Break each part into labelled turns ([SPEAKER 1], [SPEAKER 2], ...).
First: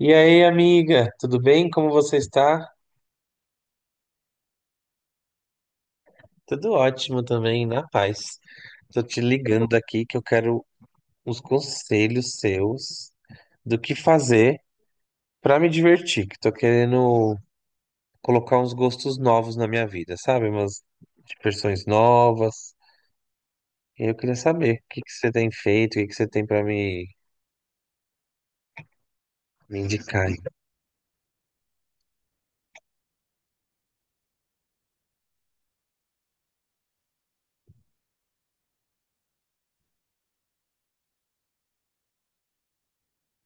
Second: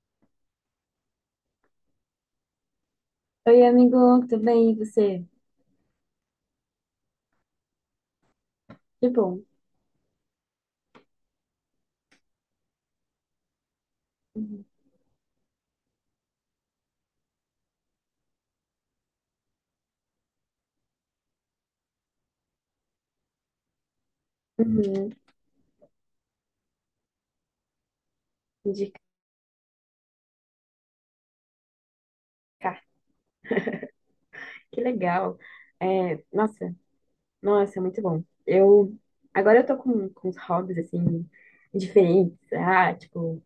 [SPEAKER 1] E aí, amiga, tudo bem? Como você está?
[SPEAKER 2] Oi, amigo, tudo bem? E você?
[SPEAKER 1] Tudo ótimo também, na paz. Tô
[SPEAKER 2] Que
[SPEAKER 1] te
[SPEAKER 2] bom.
[SPEAKER 1] ligando aqui que eu quero uns conselhos seus do que fazer
[SPEAKER 2] Uhum.
[SPEAKER 1] pra me divertir, que tô querendo colocar uns gostos novos na minha vida, sabe? Umas diversões novas. E eu queria saber o que que
[SPEAKER 2] Uhum,
[SPEAKER 1] você tem feito, o que que você tem pra me,
[SPEAKER 2] indicar.
[SPEAKER 1] me indicar. Aí.
[SPEAKER 2] Que legal. É, nossa, nossa, muito bom. Eu agora eu tô com uns hobbies assim diferentes. Ah, tipo,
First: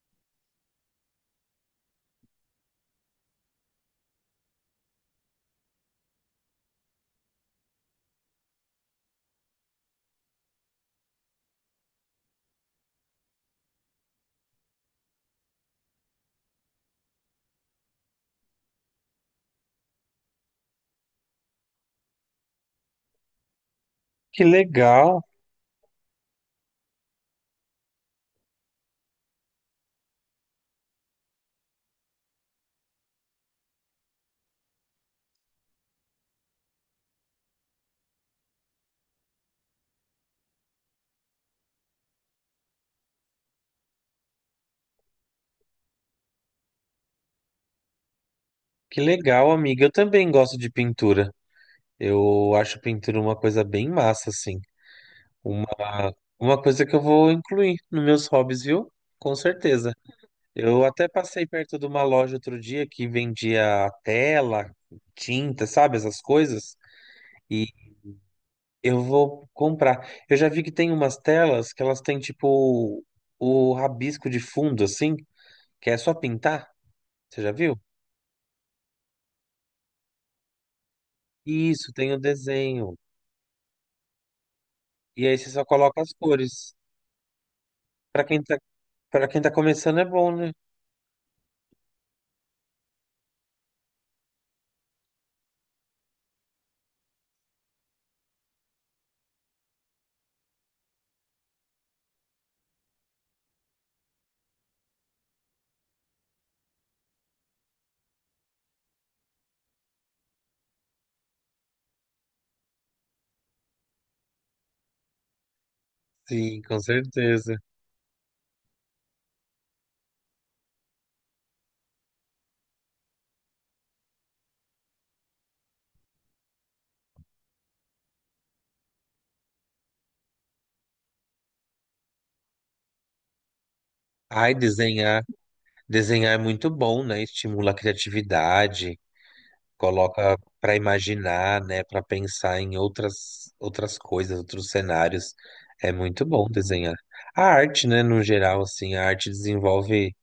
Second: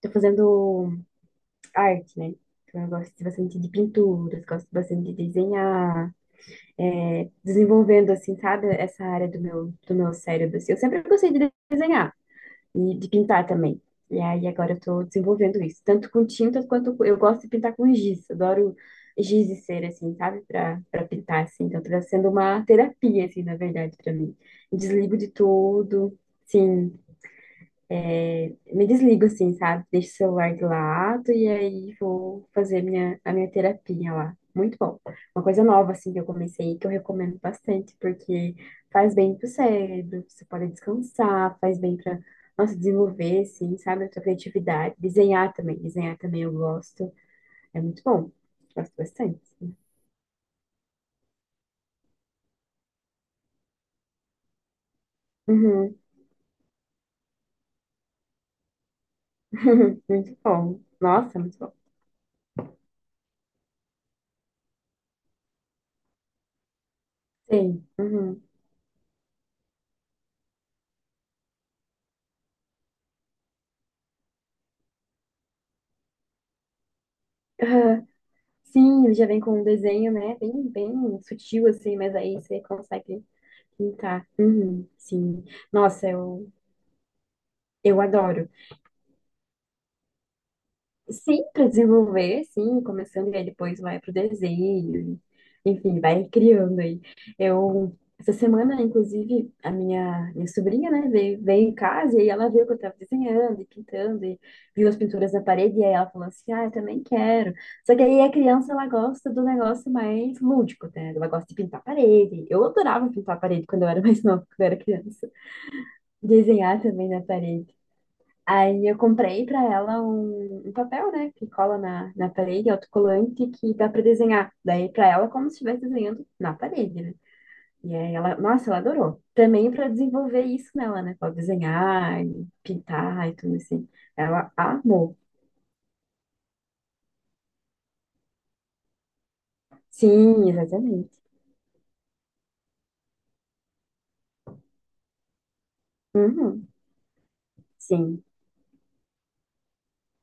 [SPEAKER 2] tô fazendo arte, né? Então eu gosto bastante de pinturas, gosto bastante de desenhar, é, desenvolvendo assim, sabe, essa área do meu cérebro, assim. Eu sempre gostei de desenhar e de pintar também. E aí agora eu tô desenvolvendo isso, tanto com tintas eu gosto de pintar com giz. Adoro giz e cera assim, sabe? Pra para pintar assim. Então tá sendo uma terapia assim, na verdade, pra mim.
[SPEAKER 1] Que
[SPEAKER 2] Desligo
[SPEAKER 1] legal,
[SPEAKER 2] de tudo. Sim, me desligo assim, sabe? Deixo o celular de lado e aí vou fazer a minha terapia lá. Muito bom. Uma coisa nova, assim, que eu comecei, que eu recomendo bastante, porque faz bem pro cérebro, você pode descansar, faz bem pra, nossa, desenvolver, assim, sabe? A sua criatividade. Desenhar também eu gosto. É muito bom. Gosto
[SPEAKER 1] que
[SPEAKER 2] bastante
[SPEAKER 1] legal,
[SPEAKER 2] assim.
[SPEAKER 1] amiga. Eu também gosto de pintura. Eu acho pintura uma coisa bem massa, assim. Uma,
[SPEAKER 2] Uhum.
[SPEAKER 1] uma coisa que eu vou incluir nos meus hobbies, viu? Com certeza.
[SPEAKER 2] Muito bom.
[SPEAKER 1] Eu até
[SPEAKER 2] Nossa,
[SPEAKER 1] passei
[SPEAKER 2] muito bom.
[SPEAKER 1] perto de uma loja outro dia que vendia tela, tinta, sabe? Essas coisas. E
[SPEAKER 2] Sim. Uhum.
[SPEAKER 1] eu vou comprar. Eu já vi que tem umas telas que elas têm tipo o rabisco de fundo, assim, que é só pintar. Você já viu?
[SPEAKER 2] Sim, ele já vem com um desenho, né? Bem, bem sutil,
[SPEAKER 1] Isso,
[SPEAKER 2] assim,
[SPEAKER 1] tem
[SPEAKER 2] mas
[SPEAKER 1] o
[SPEAKER 2] aí você
[SPEAKER 1] desenho.
[SPEAKER 2] consegue pintar. Uhum,
[SPEAKER 1] E aí
[SPEAKER 2] sim.
[SPEAKER 1] você só coloca
[SPEAKER 2] Nossa,
[SPEAKER 1] as
[SPEAKER 2] eu,
[SPEAKER 1] cores.
[SPEAKER 2] eu
[SPEAKER 1] Pra quem
[SPEAKER 2] adoro.
[SPEAKER 1] tá, para quem tá começando é bom, né?
[SPEAKER 2] Sim, para desenvolver, sim, começando e aí depois vai pro desenho, enfim, vai criando aí. Eu, essa semana, inclusive, a minha sobrinha, né, veio em casa e aí ela viu que eu tava desenhando e pintando e viu as pinturas na parede e aí ela falou assim, ah, eu também quero. Só que aí a criança, ela gosta do negócio mais lúdico, né, ela gosta de pintar a parede. Eu adorava pintar a parede quando eu era mais nova, quando eu era criança.
[SPEAKER 1] Sim, com
[SPEAKER 2] Desenhar também na
[SPEAKER 1] certeza.
[SPEAKER 2] parede. Aí eu comprei pra ela um papel, né, que cola na parede, autocolante, que dá pra desenhar. Daí pra ela, como se estivesse desenhando na parede, né? E aí ela, nossa, ela adorou. Também pra desenvolver isso nela, né, pra desenhar, e pintar e tudo assim. Ela
[SPEAKER 1] Ai,
[SPEAKER 2] amou.
[SPEAKER 1] desenhar. Desenhar é muito bom, né? Estimula a criatividade, coloca
[SPEAKER 2] Sim,
[SPEAKER 1] para
[SPEAKER 2] exatamente.
[SPEAKER 1] imaginar, né? Para pensar em outras coisas, outros cenários. É muito bom
[SPEAKER 2] Uhum.
[SPEAKER 1] desenhar. A arte, né? No
[SPEAKER 2] Sim,
[SPEAKER 1] geral, assim, a arte desenvolve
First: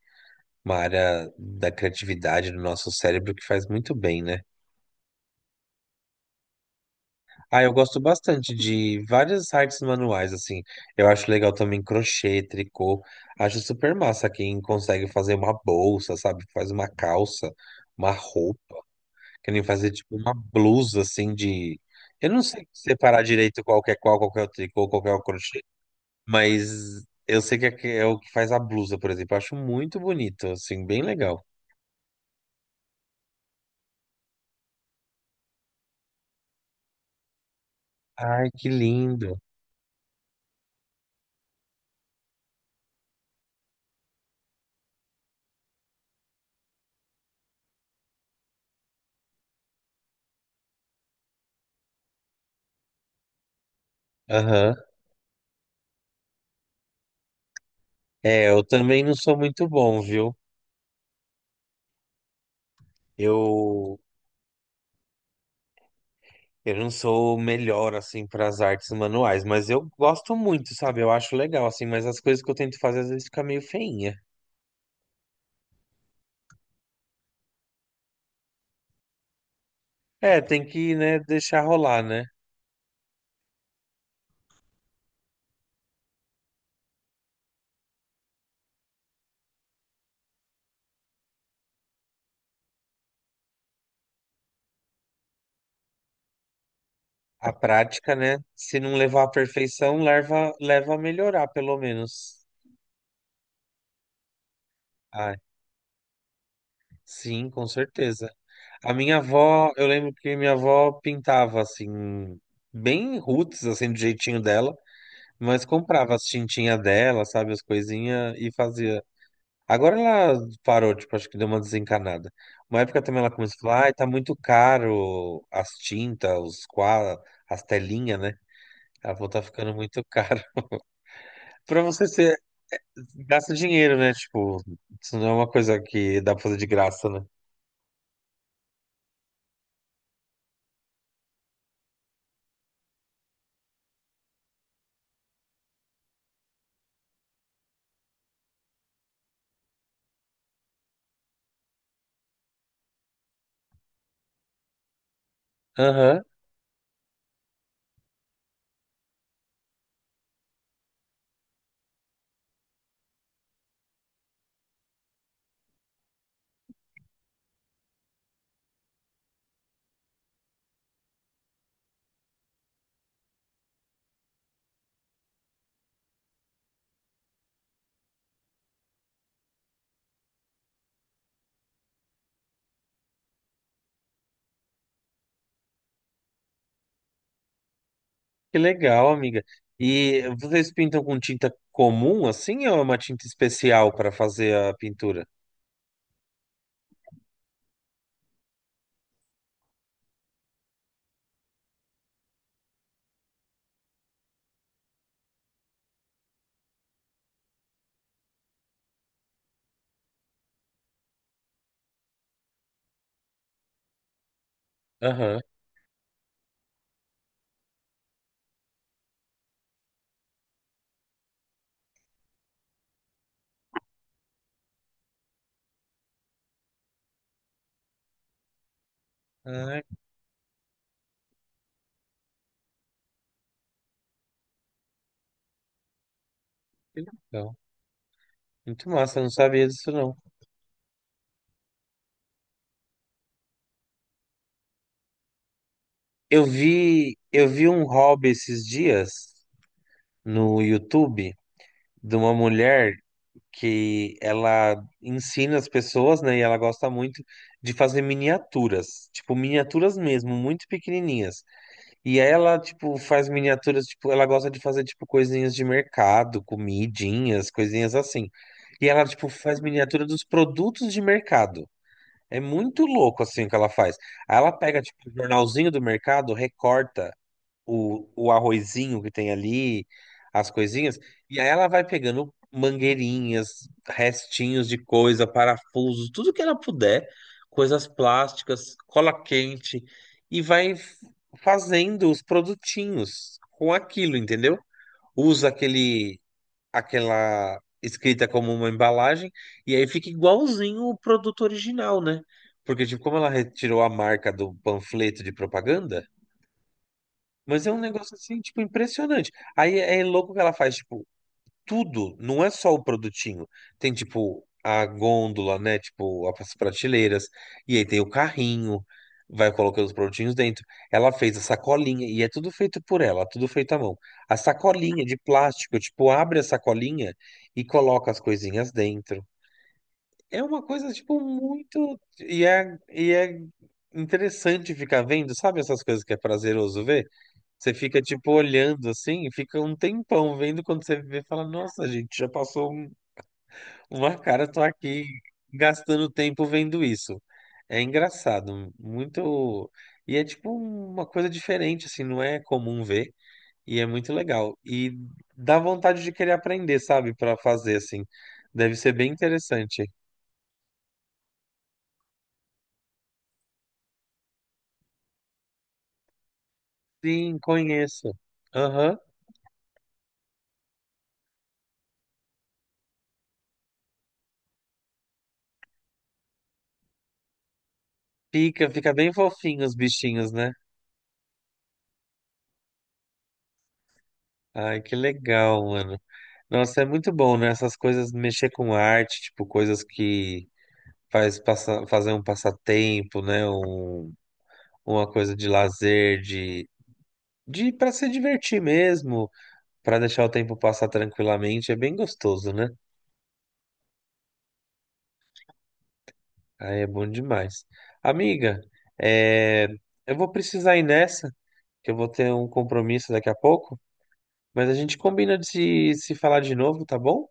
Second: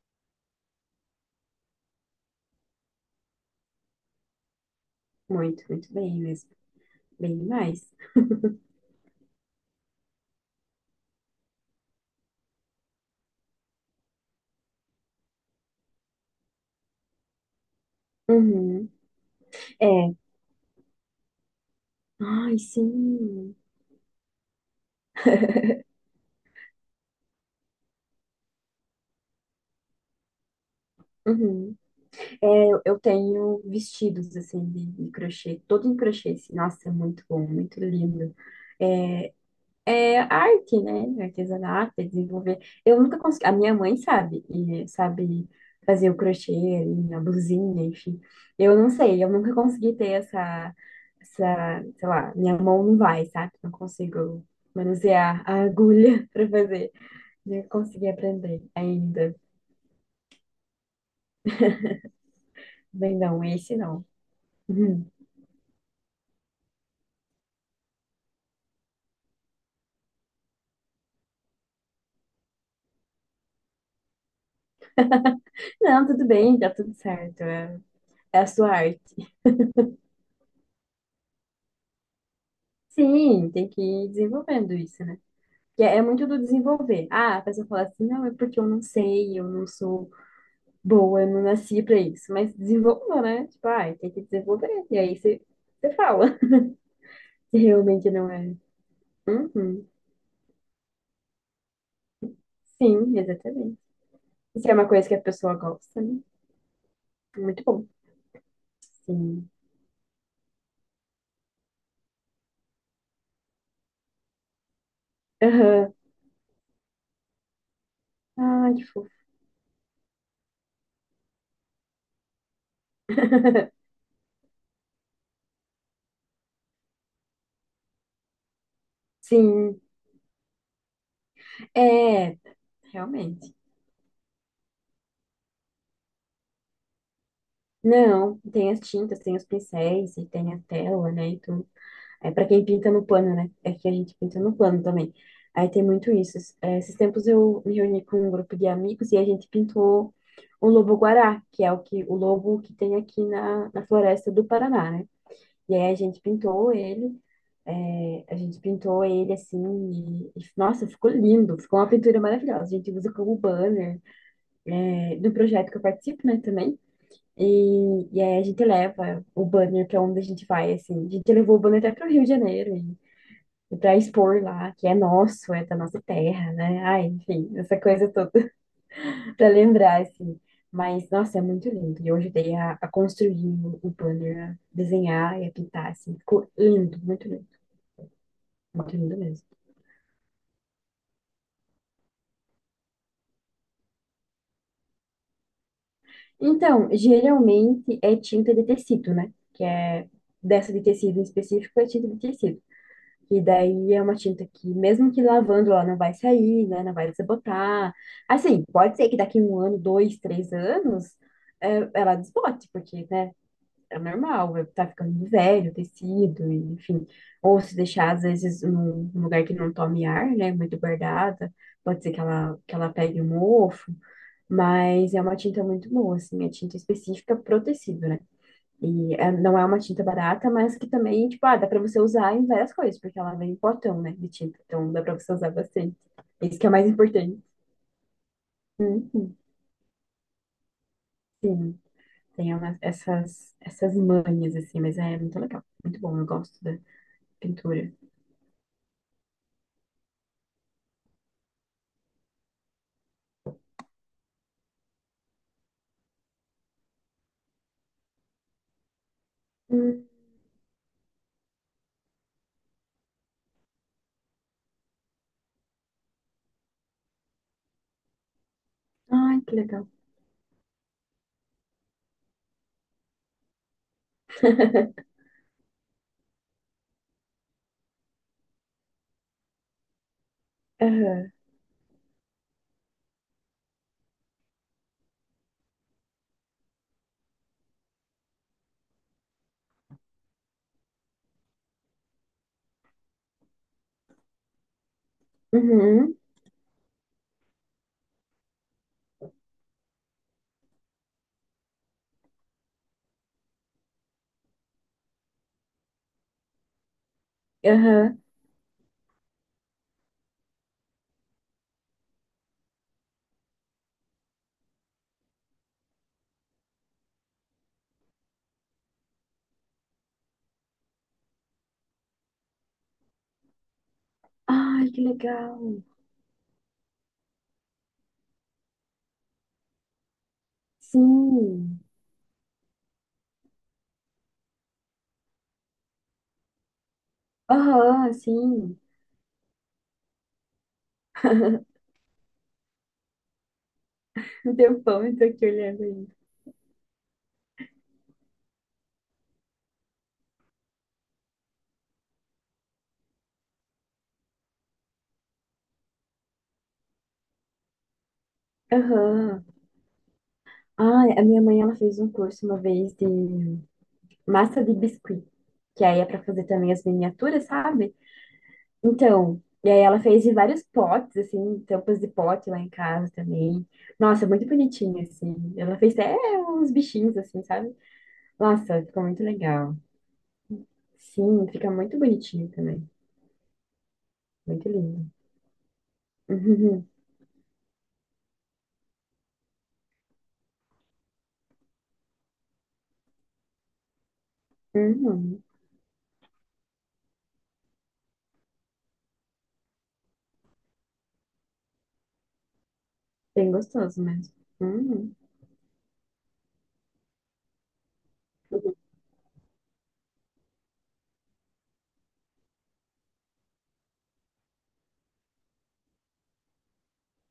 [SPEAKER 1] uma área da criatividade do nosso cérebro que faz muito bem, né?
[SPEAKER 2] muito, muito bem mesmo. Bem
[SPEAKER 1] Ah, eu
[SPEAKER 2] demais.
[SPEAKER 1] gosto bastante de várias artes manuais, assim. Eu acho legal também crochê, tricô. Acho super massa quem consegue fazer uma bolsa, sabe? Faz uma calça, uma roupa.
[SPEAKER 2] Uhum.
[SPEAKER 1] Querem fazer
[SPEAKER 2] É.
[SPEAKER 1] tipo uma blusa assim de. Eu não
[SPEAKER 2] Ai,
[SPEAKER 1] sei separar
[SPEAKER 2] sim.
[SPEAKER 1] direito qual que é qual, qual que é o tricô, qual que é o crochê, mas eu sei que é o que faz a blusa, por exemplo. Eu acho muito bonito, assim, bem legal.
[SPEAKER 2] Uhum. É, eu tenho vestidos assim de crochê, todo em crochê, assim. Nossa, é muito bom, muito lindo.
[SPEAKER 1] Ai, que
[SPEAKER 2] É
[SPEAKER 1] lindo.
[SPEAKER 2] é arte, né? Artesanato, é desenvolver. Eu nunca consegui. A minha mãe sabe, e sabe fazer o crochê, e a blusinha, enfim. Eu não sei, eu nunca consegui ter essa, sei lá, minha mão não vai, sabe? Não consigo
[SPEAKER 1] Aham.
[SPEAKER 2] manusear a agulha para fazer. Não consegui
[SPEAKER 1] É, eu
[SPEAKER 2] aprender
[SPEAKER 1] também não sou
[SPEAKER 2] ainda.
[SPEAKER 1] muito bom, viu?
[SPEAKER 2] Bem, não, esse
[SPEAKER 1] Eu,
[SPEAKER 2] não.
[SPEAKER 1] eu não sou o melhor, assim, para as artes manuais, mas eu gosto muito, sabe? Eu acho legal, assim, mas as coisas que eu tento fazer às vezes fica meio feinha.
[SPEAKER 2] Não, tudo bem, tá tudo certo. É, é a sua arte.
[SPEAKER 1] É, tem que, né, deixar rolar, né?
[SPEAKER 2] Sim, tem que ir desenvolvendo isso, né? Que é muito do desenvolver. Ah, a pessoa fala assim, não, é porque eu não sei, eu não sou boa, eu não nasci pra isso. Mas desenvolva, né? Tipo, ah, tem que desenvolver. E aí você, você fala
[SPEAKER 1] A
[SPEAKER 2] se realmente
[SPEAKER 1] prática,
[SPEAKER 2] não
[SPEAKER 1] né?
[SPEAKER 2] é.
[SPEAKER 1] Se não levar à
[SPEAKER 2] Uhum.
[SPEAKER 1] perfeição, leva, leva a melhorar, pelo menos.
[SPEAKER 2] Sim, exatamente. Isso é uma coisa que a
[SPEAKER 1] Ah,
[SPEAKER 2] pessoa gosta, né?
[SPEAKER 1] sim,
[SPEAKER 2] Muito
[SPEAKER 1] com
[SPEAKER 2] bom.
[SPEAKER 1] certeza. A minha
[SPEAKER 2] Sim.
[SPEAKER 1] avó, eu lembro que minha avó pintava assim, bem roots, assim, do jeitinho dela, mas
[SPEAKER 2] Aham.
[SPEAKER 1] comprava as tintinhas dela, sabe, as coisinhas e
[SPEAKER 2] Ai, que
[SPEAKER 1] fazia.
[SPEAKER 2] fofo.
[SPEAKER 1] Agora ela parou, tipo, acho que deu uma desencanada. Uma época também ela começou a falar, ai, tá muito caro as tintas, os quadros, as telinhas, né? Ela falou, tá ficando
[SPEAKER 2] Sim.
[SPEAKER 1] muito caro. Pra você ser
[SPEAKER 2] É, realmente.
[SPEAKER 1] gasta dinheiro, né? Tipo, isso não é uma coisa que dá pra fazer de graça, né?
[SPEAKER 2] Não, tem as tintas, tem os pincéis e tem a tela, né? E tudo. É para quem pinta no plano, né? É que a gente pinta no plano também. Aí tem muito isso. É, esses tempos eu me reuni com um grupo de amigos e a gente pintou o lobo-guará, que é o que o lobo que tem aqui na floresta do Paraná, né? E aí a gente
[SPEAKER 1] Aham,
[SPEAKER 2] pintou ele, é, a gente pintou ele assim, e, nossa, ficou lindo, ficou uma pintura maravilhosa. A gente usa como banner, é, do projeto que eu participo, né, também. E aí a gente leva o banner para onde a gente vai, assim. A gente levou o banner até para o Rio de Janeiro para expor lá, que é nosso, é da nossa terra, né? Ai, enfim, essa coisa toda para lembrar, assim. Mas, nossa, é muito lindo. E eu ajudei a construir o banner, a desenhar e a pintar, assim. Ficou lindo, muito lindo,
[SPEAKER 1] que
[SPEAKER 2] muito
[SPEAKER 1] legal,
[SPEAKER 2] lindo
[SPEAKER 1] amiga.
[SPEAKER 2] mesmo.
[SPEAKER 1] E vocês pintam com tinta comum assim ou é uma tinta especial para fazer a pintura?
[SPEAKER 2] Então, geralmente é tinta de tecido, né? Que é dessa de tecido em específico, é tinta de tecido. E daí é uma tinta que, mesmo que lavando, ela não vai sair, né? Não vai desbotar. Assim, pode ser que daqui um ano, dois, três anos, é, ela desbote, porque, né? É normal, tá ficando
[SPEAKER 1] Aham.
[SPEAKER 2] velho o tecido, e, enfim. Ou se deixar, às vezes, num lugar que não tome ar, né? Muito guardada, pode ser que ela pegue um mofo. Mas é uma tinta muito boa, assim, é tinta específica pro tecido, né? E não é uma
[SPEAKER 1] Ah,
[SPEAKER 2] tinta barata, mas que também, tipo, ah, dá pra você usar em várias coisas, porque ela vem em potão, né, de tinta. Então dá pra você usar bastante. Isso que é o mais
[SPEAKER 1] que
[SPEAKER 2] importante.
[SPEAKER 1] legal. Muito massa, eu não
[SPEAKER 2] Uhum,
[SPEAKER 1] sabia disso não.
[SPEAKER 2] sim, essas manhas, assim, mas é muito legal. Muito bom, eu
[SPEAKER 1] Eu
[SPEAKER 2] gosto da
[SPEAKER 1] vi, eu vi um
[SPEAKER 2] pintura.
[SPEAKER 1] hobby esses dias no YouTube de uma mulher que ela ensina as pessoas, né? E ela gosta muito de fazer miniaturas, tipo miniaturas
[SPEAKER 2] Hum,
[SPEAKER 1] mesmo, muito pequenininhas. E ela, tipo, faz miniaturas, tipo, ela gosta de fazer, tipo, coisinhas de mercado, comidinhas, coisinhas assim. E ela, tipo,
[SPEAKER 2] ai, que
[SPEAKER 1] faz
[SPEAKER 2] legal.
[SPEAKER 1] miniatura dos produtos de mercado. É muito louco, assim, o que ela faz. Aí ela pega, tipo, o jornalzinho do mercado, recorta o arrozinho que tem ali, as coisinhas,
[SPEAKER 2] Aham.
[SPEAKER 1] e aí ela vai pegando mangueirinhas, restinhos de coisa, parafusos, tudo que ela puder, coisas plásticas, cola quente, e fazendo os produtinhos com aquilo, entendeu? Usa
[SPEAKER 2] Uhum.
[SPEAKER 1] aquele, aquela escrita como uma embalagem, e aí fica igualzinho o produto original, né? Porque, tipo, como ela retirou a marca do panfleto de propaganda, mas é um negócio
[SPEAKER 2] Aham.
[SPEAKER 1] assim, tipo, impressionante. Aí é louco que ela faz, tipo, tudo, não é só o produtinho. Tem, tipo, a gôndola, né? Tipo, as prateleiras. E aí tem o carrinho, vai colocando os produtinhos dentro. Ela fez a sacolinha, e é tudo feito por ela, tudo feito à mão. A
[SPEAKER 2] Ai, que
[SPEAKER 1] sacolinha de
[SPEAKER 2] legal.
[SPEAKER 1] plástico, tipo, abre a sacolinha e coloca as coisinhas dentro. É uma coisa, tipo,
[SPEAKER 2] Sim.
[SPEAKER 1] muito. E é interessante ficar vendo, sabe essas coisas que é prazeroso ver? Você fica
[SPEAKER 2] Aham,
[SPEAKER 1] tipo
[SPEAKER 2] sim.
[SPEAKER 1] olhando assim, fica um tempão vendo quando você vê, fala, nossa, gente, já passou um- uma cara,
[SPEAKER 2] Um
[SPEAKER 1] tô
[SPEAKER 2] tempão
[SPEAKER 1] aqui
[SPEAKER 2] eu tô aqui olhando ainda.
[SPEAKER 1] gastando tempo vendo isso. É engraçado, muito. E é tipo uma coisa diferente, assim, não é comum ver, e é muito legal. E dá vontade de querer aprender, sabe, pra fazer assim. Deve ser bem
[SPEAKER 2] Aham.
[SPEAKER 1] interessante.
[SPEAKER 2] Ah, a minha mãe ela fez um curso uma vez de massa de biscuit, que aí é para fazer também as
[SPEAKER 1] Sim,
[SPEAKER 2] miniaturas, sabe?
[SPEAKER 1] conheço. Aham.
[SPEAKER 2] Então, e aí ela fez de vários potes, assim, tampas de pote lá em casa também. Nossa, muito bonitinho, assim. Ela fez até uns bichinhos, assim, sabe?
[SPEAKER 1] Fica,
[SPEAKER 2] Nossa,
[SPEAKER 1] fica
[SPEAKER 2] ficou
[SPEAKER 1] bem
[SPEAKER 2] muito
[SPEAKER 1] fofinho os
[SPEAKER 2] legal.
[SPEAKER 1] bichinhos, né?
[SPEAKER 2] Sim, fica muito bonitinho também. Muito
[SPEAKER 1] Ai, que
[SPEAKER 2] lindo.
[SPEAKER 1] legal, mano. Nossa, é
[SPEAKER 2] Uhum.
[SPEAKER 1] muito bom, né? Essas coisas, mexer com arte, tipo, coisas que faz passa, fazer um passatempo, né? Um, uma coisa
[SPEAKER 2] Uhum.
[SPEAKER 1] de lazer, de para se divertir mesmo, para deixar o tempo passar tranquilamente, é bem gostoso, né?
[SPEAKER 2] Bem gostoso mesmo. Uhum.
[SPEAKER 1] Aí é bom demais. Amiga, é, eu vou precisar ir nessa, que eu vou ter um compromisso daqui a pouco, mas a gente combina de se falar de novo, tá bom?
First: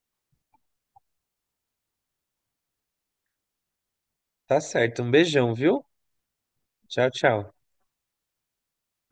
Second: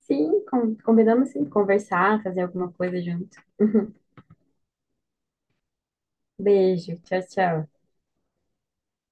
[SPEAKER 2] Sim, combinamos sim, conversar, fazer alguma coisa junto.
[SPEAKER 1] Tá certo. Um beijão, viu?
[SPEAKER 2] Beijo,
[SPEAKER 1] Tchau,
[SPEAKER 2] tchau,
[SPEAKER 1] tchau.
[SPEAKER 2] tchau.